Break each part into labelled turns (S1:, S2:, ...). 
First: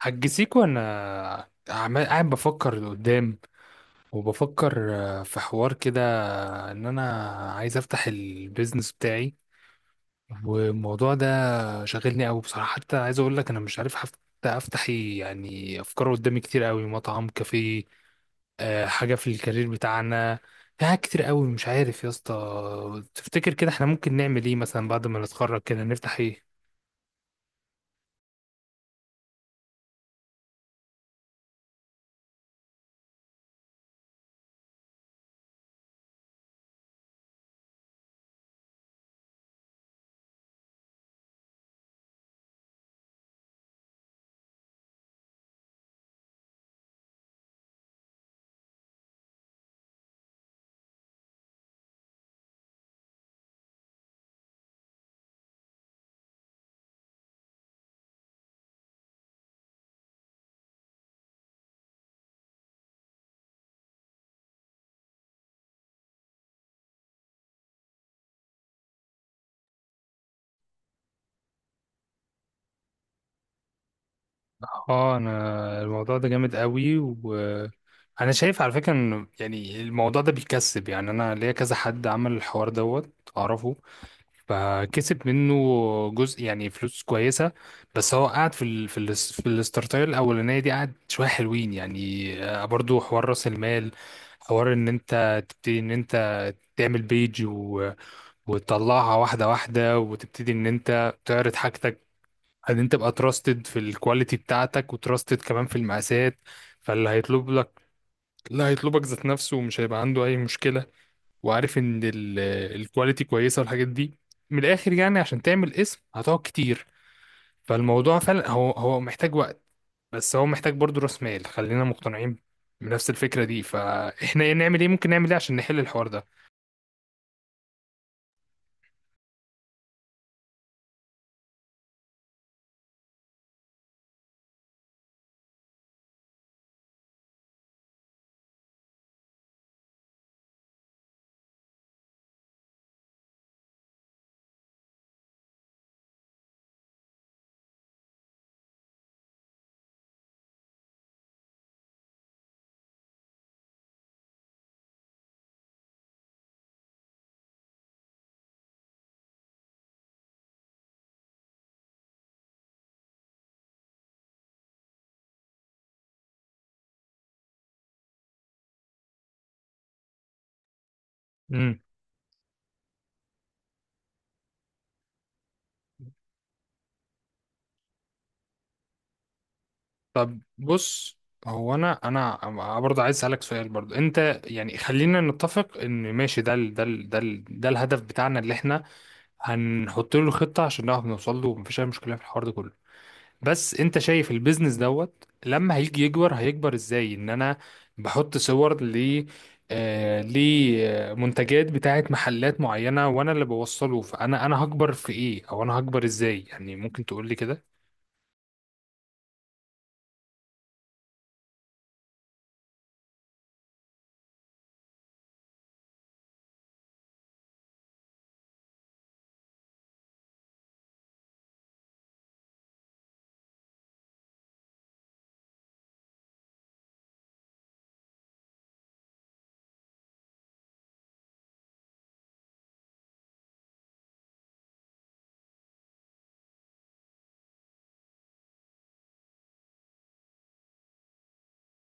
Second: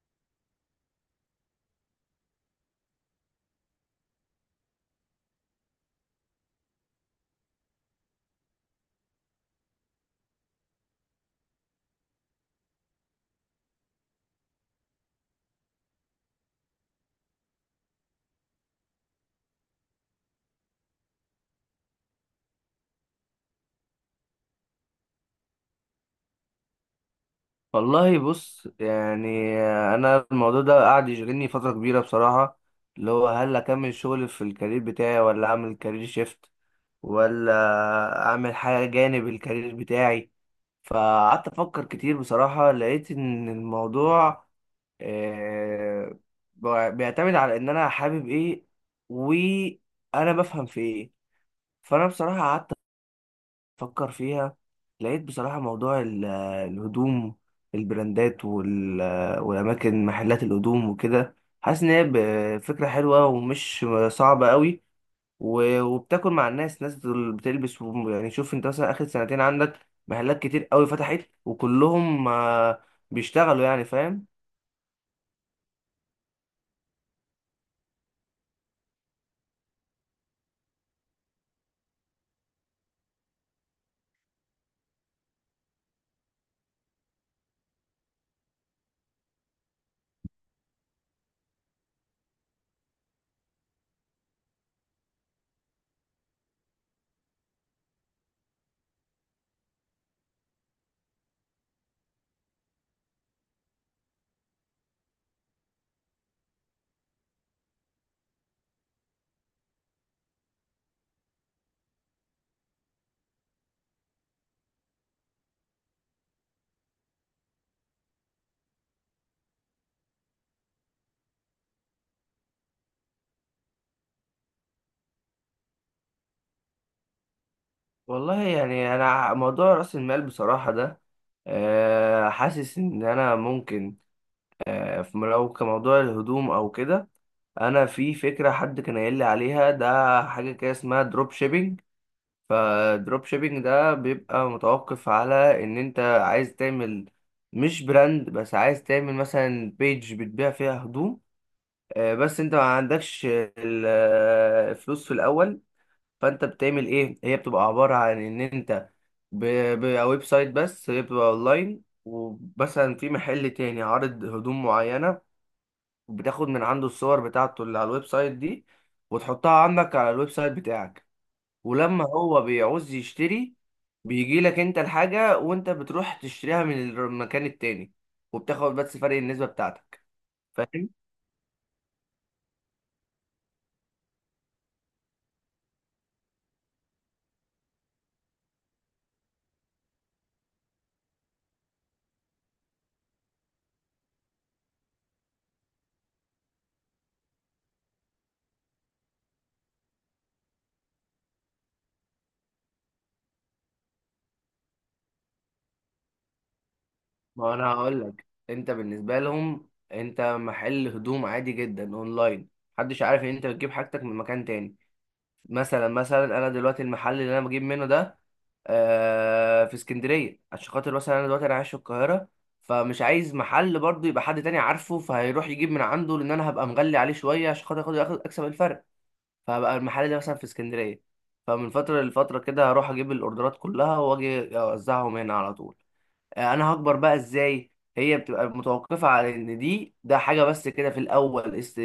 S1: هتجسيكو، انا عمال قاعد بفكر لقدام. وبفكر، في حوار كده ان انا عايز افتح البيزنس بتاعي. والموضوع ده شاغلني قوي بصراحة. حتى عايز اقول لك انا مش عارف حتى افتح إيه، يعني افكار قدامي كتير قوي: مطعم، كافيه، حاجة في الكارير بتاعنا. في حاجات كتير قوي. مش عارف يا اسطى، تفتكر كده احنا ممكن نعمل ايه مثلا بعد ما نتخرج؟ كده نفتح ايه؟
S2: والله بص يعني، انا الموضوع ده قاعد يشغلني فتره كبيره بصراحه. اللي هو هل اكمل شغل في الكارير بتاعي، ولا اعمل كارير شيفت، ولا اعمل حاجه جانب الكارير بتاعي. فقعدت افكر كتير بصراحه، لقيت ان الموضوع آه، بيعتمد على ان انا حابب ايه وانا بفهم في ايه. فانا بصراحه قعدت فكر فيها، لقيت بصراحة موضوع الهدوم، البراندات وال- آه، والأماكن محلات الهدوم وكده. حاسس إن هي فكرة حلوة ومش صعبة قوي، وبتاكل مع الناس، ناس دول بتلبس، يعني شوف أنت مثلا آخر سنتين عندك محلات كتير قوي فتحت، وكلهم بيشتغلوا، يعني فاهم.
S1: اه، انا الموضوع ده جامد قوي. وانا شايف على فكره ان يعني الموضوع ده بيكسب. يعني انا ليا كذا حد عمل الحوار دوت، اعرفه، فكسب منه جزء يعني فلوس كويسه. بس هو قاعد في الستارتايل الاولانيه دي، قاعد شويه حلوين يعني. برضو حوار راس المال. حوار ان انت تبتدي، ان انت تعمل بيج، وتطلعها واحده واحده، وتبتدي ان انت تعرض حاجتك، ان انت تبقى تراستد في الكواليتي بتاعتك، وتراستد كمان في المقاسات. فاللي هيطلب لك، لا، هيطلبك ذات نفسه، ومش هيبقى عنده اي مشكله. وعارف ان الكواليتي كويسه، والحاجات دي. من الاخر يعني عشان تعمل اسم، هتقعد كتير. فالموضوع فعلا هو محتاج وقت. بس هو محتاج برضو راس مال، خلينا مقتنعين بنفس الفكره دي. فاحنا نعمل ايه؟ ممكن نعمل ايه عشان نحل الحوار ده؟
S2: والله يعني أنا موضوع رأس المال بصراحة ده، حاسس إن أنا ممكن، لو كموضوع الهدوم أو كده، انا في فكره حد كان قايل لي عليها ده، حاجه كده اسمها دروب شيبينج. فدروب شيبينج ده بيبقى متوقف على ان انت عايز تعمل مش براند بس، عايز تعمل مثلا بيج بتبيع فيها هدوم، بس انت ما عندكش الفلوس في الاول. فانت بتعمل ايه؟ هي بتبقى عباره عن ان انت بيبقى ويب سايت، بس هي بتبقى اونلاين، ومثلا في محل تاني عارض هدوم معينه، بتاخد من عنده الصور بتاعته اللي على الويب سايت دي، وتحطها عندك على الويب سايت بتاعك.
S1: امم.
S2: ولما هو بيعوز يشتري، بيجي لك انت الحاجة، وانت بتروح تشتريها من المكان التاني، وبتاخد بس فرق النسبة بتاعتك.
S1: طب
S2: فاهم؟
S1: بص. هو انا برضه عايز اسالك سؤال. برضه انت، يعني خلينا نتفق ان ماشي، ده الهدف بتاعنا اللي احنا هنحط له خطه عشان نعرف نوصل له، ومفيش اي مشكله في الحوار ده كله. بس انت شايف البيزنس دوت لما هيجي يكبر، هيكبر ازاي؟ ان انا بحط صور ل آه لمنتجات بتاعت محلات معينه، وانا اللي بوصله. فانا هكبر في ايه؟ او انا هكبر ازاي يعني؟ ممكن تقول لي
S2: ما انا
S1: كده؟
S2: هقول لك، انت بالنسبة لهم انت محل هدوم عادي جدا اونلاين، محدش عارف ان انت بتجيب حاجتك من مكان تاني. مثلا انا دلوقتي المحل اللي انا بجيب منه ده في اسكندريه، عشان خاطر مثلا انا دلوقتي انا عايش في القاهره، فمش عايز محل برضه يبقى حد تاني عارفه، فهيروح يجيب من عنده، لان انا هبقى مغلي عليه شويه عشان خاطر اكسب الفرق. فهبقى المحل ده مثلا في اسكندريه، فمن فتره لفتره كده هروح اجيب الاوردرات كلها، واجي اوزعهم هنا على طول. انا هكبر بقى ازاي؟ هي بتبقى متوقفه على ان ده حاجه بس كده في الاول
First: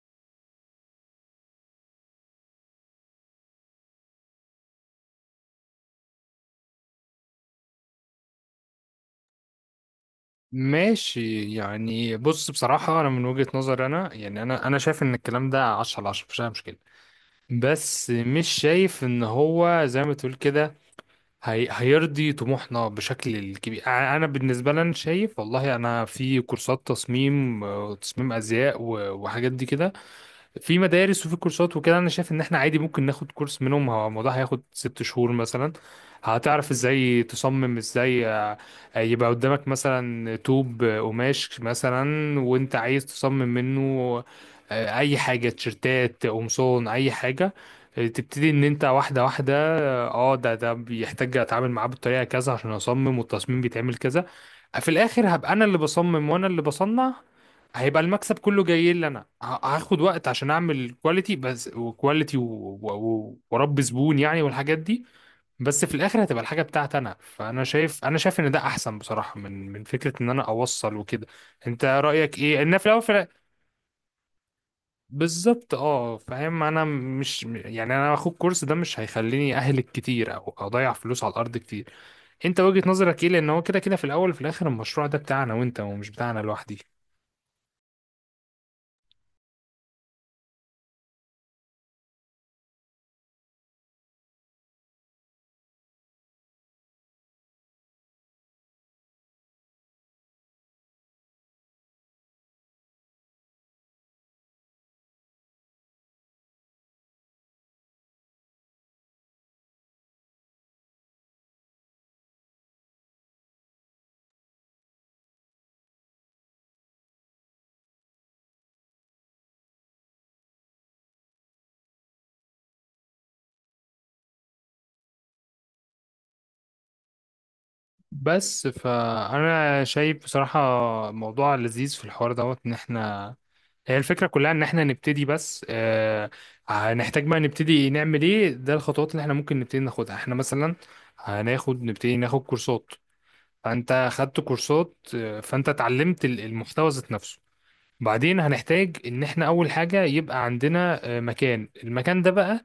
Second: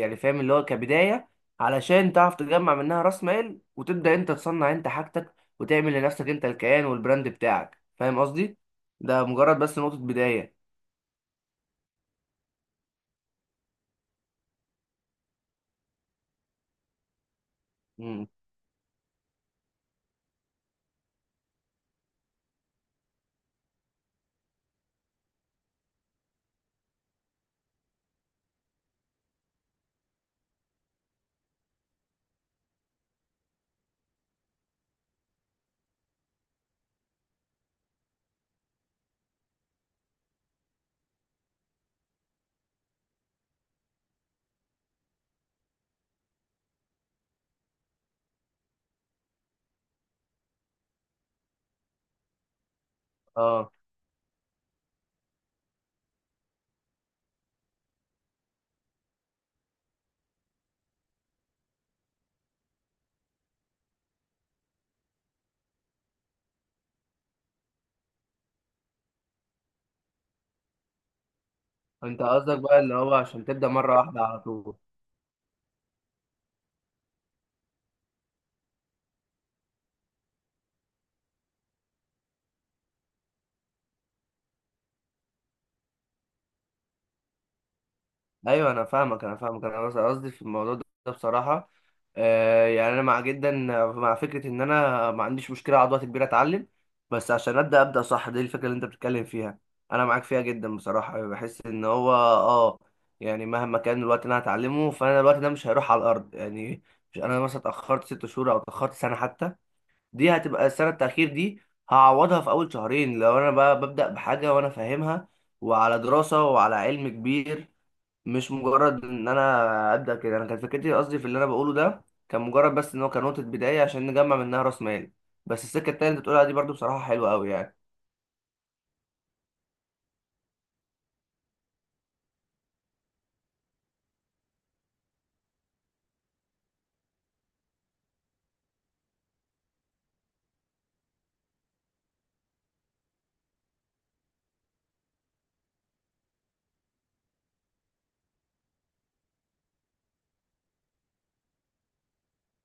S2: يعني فاهم، اللي هو كبدايه، علشان تعرف تجمع منها راس مال، وتبدا انت تصنع انت حاجتك وتعمل لنفسك انت الكيان والبراند بتاعك. فاهم قصدي؟ ده مجرد بس نقطه بدايه.
S1: ماشي يعني. بص بصراحة، أنا من وجهة نظري، أنا يعني أنا شايف إن الكلام ده 10 على 10، مفيش أي مشكلة. بس
S2: مم.
S1: مش شايف إن هو زي ما تقول كده، هي هيرضي طموحنا بشكل كبير. أنا بالنسبة لي، أنا شايف والله، أنا في كورسات تصميم وتصميم أزياء وحاجات دي كده، في مدارس وفي كورسات وكده. انا شايف ان احنا عادي ممكن ناخد كورس منهم. هو الموضوع هياخد 6 شهور مثلا. هتعرف ازاي تصمم، ازاي يبقى قدامك مثلا طوب، قماش مثلا، وانت عايز تصمم منه اي حاجة: تيشرتات، قمصان، اي حاجة. تبتدي ان انت واحدة واحدة. ده بيحتاج اتعامل معاه بالطريقة كذا عشان اصمم، والتصميم
S2: اه،
S1: بيتعمل كذا. في الاخر هبقى انا اللي بصمم، وانا اللي بصنع. هيبقى المكسب كله جاي لي انا. هاخد وقت عشان اعمل كواليتي بس، وكواليتي و- واربي زبون يعني، والحاجات دي. بس في الاخر هتبقى الحاجه بتاعتي انا. فانا شايف، انا شايف ان ده احسن بصراحه، من فكره ان انا اوصل وكده. انت
S2: انت
S1: رايك
S2: قصدك
S1: ايه ان
S2: بقى
S1: في
S2: اللي
S1: الاول
S2: هو عشان تبدا مره واحده على طول.
S1: بالظبط، اه، فاهم. انا مش يعني، انا اخد كورس ده مش هيخليني اهلك كتير او اضيع فلوس على الارض كتير. انت وجهه نظرك ايه؟ لان هو كده كده في الاول وفي الاخر، المشروع ده بتاعنا وانت، ومش بتاعنا لوحدي.
S2: ايوه انا فاهمك، انا بس قصدي في الموضوع ده بصراحه، آه يعني انا مع جدا مع فكره ان انا ما عنديش مشكله اقعد وقت كبير اتعلم، بس عشان ابدا صح. دي الفكره اللي انت بتتكلم فيها انا معاك فيها جدا بصراحه، بحس ان هو اه، يعني مهما كان الوقت اللي انا هتعلمه، فانا الوقت ده مش هيروح على الارض يعني. مش انا مثلا اتاخرت ست شهور او اتاخرت سنه حتى، دي هتبقى السنه التاخير دي هعوضها في اول شهرين، لو انا بقى ببدا بحاجه وانا فاهمها، وعلى دراسه وعلى علم كبير. مش مجرد ان انا ابدا كده. انا كانت فكرتي، قصدي في اللي انا بقوله ده، كان مجرد بس ان هو كان نقطه بدايه عشان نجمع منها راس مال. بس السكه التانيه اللي بتقولها دي برضو بصراحه حلوه قوي يعني.
S1: بس فانا شايف بصراحه، موضوع لذيذ في الحوار دوت. ان احنا، هي الفكره كلها ان احنا نبتدي بس. هنحتاج بقى نبتدي نعمل ايه؟ ده الخطوات اللي احنا ممكن نبتدي ناخدها. احنا مثلا هناخد، نبتدي ناخد كورسات. فانت خدت كورسات، فانت اتعلمت المحتوى ذات نفسه. بعدين هنحتاج ان احنا اول حاجه يبقى عندنا مكان. المكان ده بقى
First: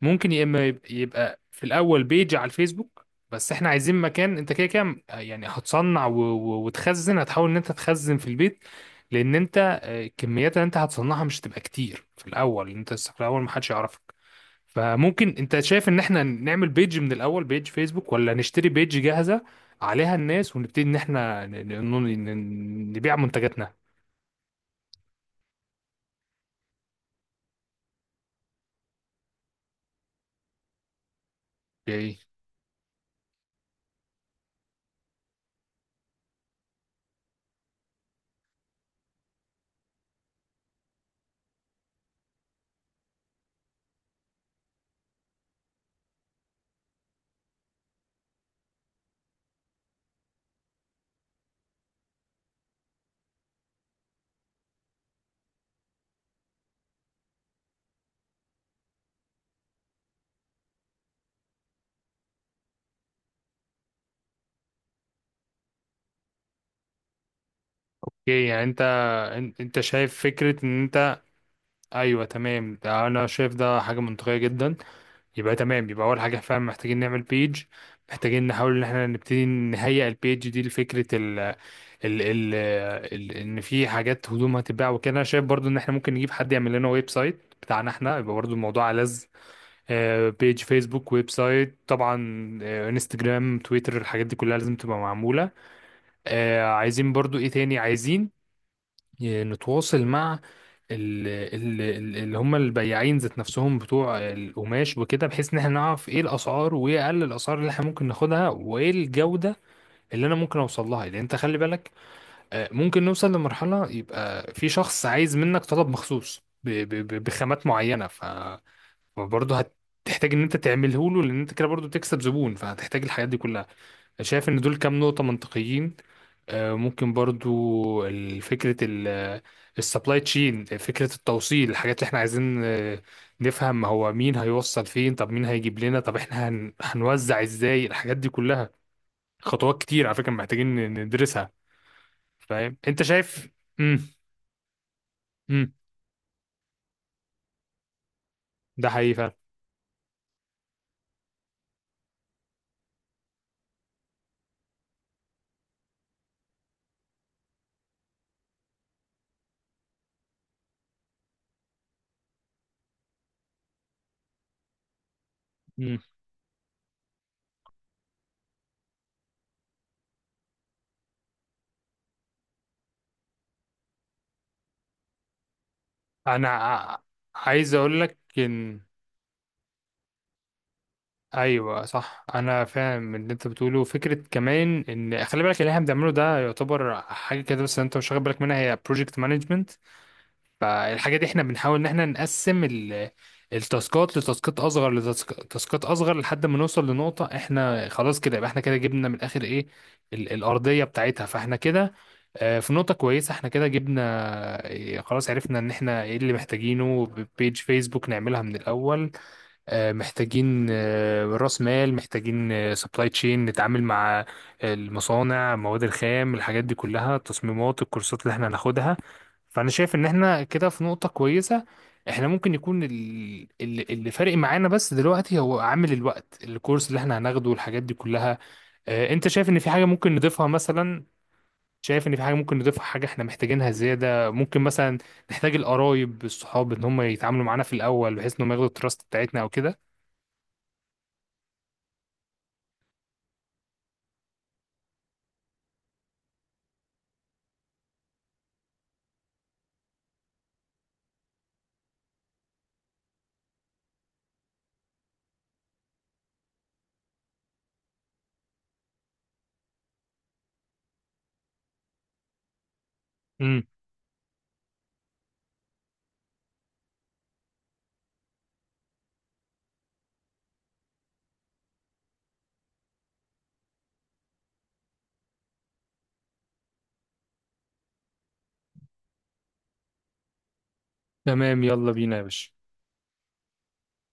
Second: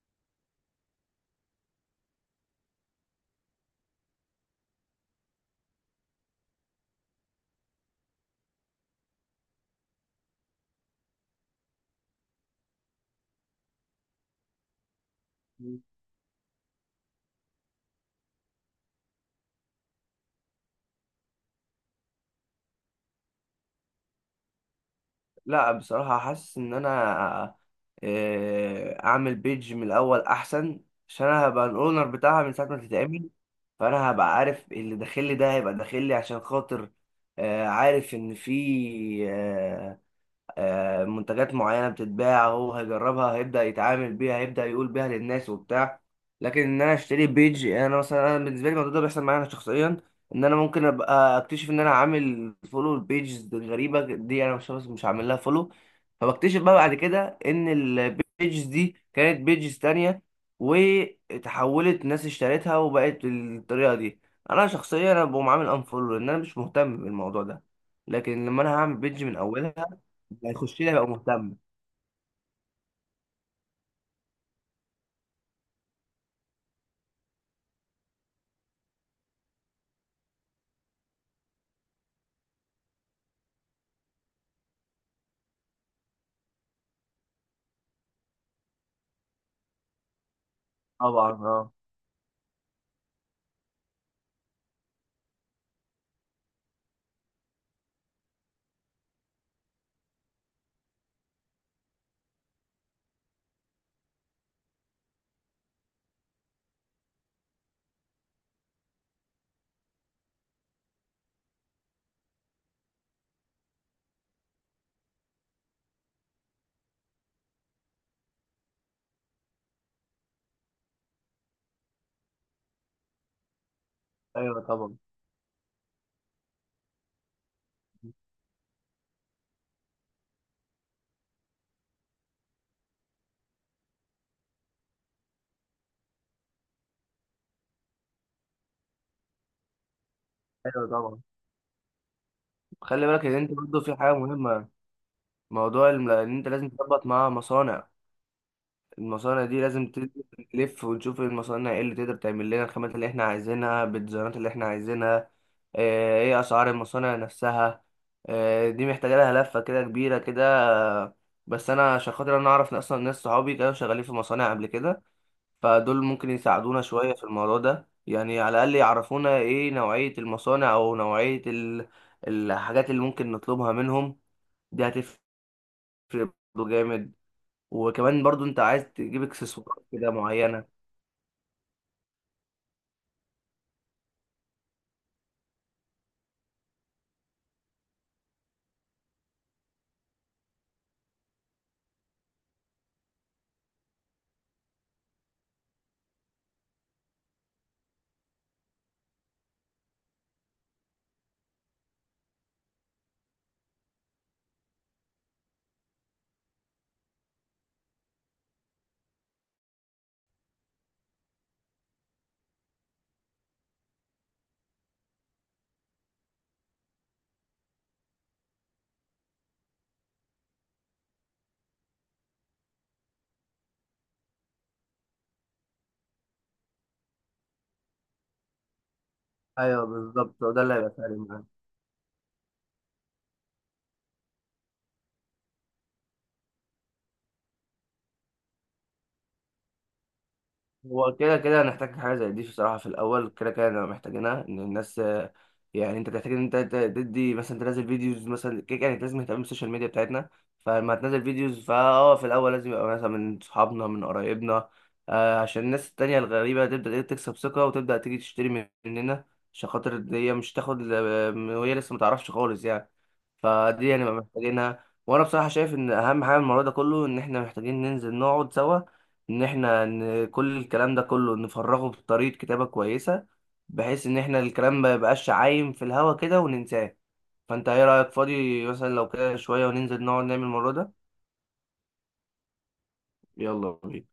S1: ممكن يا اما يبقى في الاول بيج على الفيسبوك. بس احنا عايزين مكان. انت كده كده يعني هتصنع وتخزن. هتحاول ان انت تخزن في البيت، لان انت، الكميات اللي انت هتصنعها مش تبقى كتير في الاول. انت لسه في الاول، محدش يعرفك. فممكن، انت
S2: مم.
S1: شايف ان احنا نعمل بيج من الاول، بيج فيسبوك، ولا نشتري بيج جاهزة عليها الناس ونبتدي ان احنا نبيع منتجاتنا؟
S2: لا بصراحه حاسس ان انا اعمل بيج من الاول احسن، عشان انا هبقى الاونر
S1: ايه.
S2: بتاعها من ساعه ما تتعمل. فانا هبقى عارف اللي داخل لي ده هيبقى داخل لي عشان خاطر عارف ان في منتجات معينة بتتباع، هو هيجربها، هيبدأ يتعامل بيها، هيبدأ يقول بيها للناس وبتاع. لكن ان انا اشتري بيج، يعني انا مثلا انا بالنسبة لي الموضوع ده بيحصل معايا انا شخصيا، ان انا ممكن ابقى اكتشف ان انا عامل فولو لبيجز غريبة دي انا مش عامل لها فولو، فبكتشف بقى بعد كده ان البيجز دي كانت بيجز تانية، وتحولت ناس اشترتها وبقت بالطريقة دي. انا شخصيا انا بقوم عامل انفولو، لان انا مش مهتم بالموضوع ده. لكن
S1: إيه
S2: لما
S1: يعني
S2: انا
S1: انت،
S2: هعمل بيج من اولها،
S1: انت شايف فكرة
S2: هيخش
S1: ان
S2: لي هيبقى
S1: انت؟
S2: مهتم.
S1: ايوه تمام، ده انا شايف ده حاجه منطقيه جدا. يبقى تمام. يبقى اول حاجه فعلا محتاجين نعمل بيج. محتاجين نحاول ان احنا نبتدي نهيئ البيج دي لفكره ال ال ال ال ان في حاجات هدوم هتتباع وكده. انا شايف برضو ان احنا ممكن نجيب حد يعمل لنا ويب سايت بتاعنا احنا. يبقى برضو الموضوع لذ. بيج فيسبوك، ويب
S2: طبعا اه.
S1: سايت طبعا، انستجرام، تويتر، الحاجات دي كلها لازم تبقى معموله. عايزين برضو ايه تاني؟ عايزين نتواصل مع اللي هم البياعين ذات نفسهم بتوع القماش وكده، بحيث ان احنا نعرف ايه الاسعار، وايه اقل الاسعار اللي احنا ممكن ناخدها، وايه الجودة اللي انا ممكن اوصل لها. لان انت خلي بالك، ممكن نوصل لمرحلة يبقى في شخص عايز منك طلب مخصوص بخامات معينة. فبرضه هتحتاج ان انت تعمله له، لان انت كده برضه بتكسب زبون. فهتحتاج الحاجات دي كلها. شايف ان
S2: ايوه
S1: دول
S2: طبعا.
S1: كام نقطة منطقيين؟ ممكن برضو فكرة السبلاي تشين، فكرة التوصيل، الحاجات اللي احنا عايزين نفهم هو مين هيوصل فين، طب مين هيجيب لنا، طب احنا هنوزع ازاي الحاجات دي كلها؟ خطوات كتير على فكرة محتاجين
S2: ايوه طبعا.
S1: ندرسها. فاهم؟ انت
S2: خلي بالك ان
S1: شايف؟
S2: انت برضه في
S1: امم
S2: حاجه مهمه،
S1: امم
S2: موضوع ان انت لازم تظبط مع مصانع.
S1: ده حقيقي فعلا.
S2: المصانع دي لازم تلف، ونشوف المصانع ايه اللي تقدر تعمل لنا الخامات اللي احنا عايزينها بالديزاينات اللي احنا عايزينها. ايه اسعار المصانع نفسها. دي محتاجه لها لفه كده كبيره كده. آه، بس انا عشان خاطر انا اعرف اصلا ناس صحابي كانوا شغالين في مصانع قبل كده،
S1: مم.
S2: فدول ممكن يساعدونا شوية في الموضوع ده، يعني على الأقل يعرفونا إيه نوعية المصانع أو نوعية الحاجات اللي ممكن نطلبها منهم. دي هتفرق
S1: انا
S2: برضه جامد.
S1: عايز اقول لك
S2: وكمان برضه أنت
S1: ان،
S2: عايز تجيب إكسسوارات كده معينة.
S1: ايوه صح، انا فاهم اللي انت بتقوله. فكره كمان ان خلي بالك، اللي احنا بنعمله ده يعتبر حاجه كده بس انت مش واخد بالك منها، هي بروجكت مانجمنت. فالحاجه دي احنا بنحاول ان احنا نقسم التاسكات لتاسكات اصغر لتاسكات اصغر، لحد ما نوصل لنقطه احنا خلاص كده. يبقى احنا كده جبنا من الاخر ايه؟ الارضيه بتاعتها. فاحنا كده في نقطه كويسه. احنا كده جبنا، خلاص عرفنا ان احنا ايه اللي محتاجينه: بيج فيسبوك نعملها من الاول، محتاجين راس مال، محتاجين سبلاي تشين نتعامل مع المصانع، مواد الخام، الحاجات دي كلها، التصميمات، الكورسات اللي احنا هناخدها. فانا شايف ان احنا كده في نقطة كويسة. احنا ممكن يكون اللي فارق معانا بس دلوقتي هو عامل الوقت، الكورس اللي احنا هناخده والحاجات دي كلها. انت شايف ان في حاجة
S2: أيوه
S1: ممكن
S2: بالظبط،
S1: نضيفها
S2: ده اللي هيبقى
S1: مثلا؟
S2: فارق معانا.
S1: شايف ان في حاجة ممكن نضيفها، حاجة احنا محتاجينها زيادة؟ ممكن مثلا نحتاج القرايب، الصحاب، ان هم يتعاملوا معانا في الاول، بحيث انهم ياخدوا التراست بتاعتنا او كده.
S2: هو كده هنحتاج حاجة زي دي بصراحة في الأول، كده هنبقى محتاجينها. إن الناس يعني أنت تحتاج إن أنت تدي مثلا، تنزل فيديوز مثلا، كده أنت لازم تهتم بالسوشيال ميديا بتاعتنا. فلما هتنزل فيديوز، فا أه في الأول لازم يبقى مثلا من صحابنا من قرايبنا، عشان الناس التانية الغريبة تبدأ إيه تكسب ثقة، وتبدأ تيجي تشتري مننا، عشان خاطر إن هي مش تاخد وهي لسه متعرفش خالص يعني.
S1: امم
S2: فدي هنبقى محتاجينها. وأنا بصراحة شايف إن أهم حاجة من الموضوع ده كله، إن إحنا محتاجين ننزل نقعد سوا، ان احنا ان كل الكلام ده كله نفرغه بطريقة كتابة كويسة، بحيث ان احنا الكلام ما يبقاش عايم في الهوا كده وننساه. فانت ايه رأيك فاضي مثلا لو كده شوية وننزل نقعد نعمل الموضوع ده؟
S1: تمام. يلا بينا يا باشا.
S2: يلا بينا.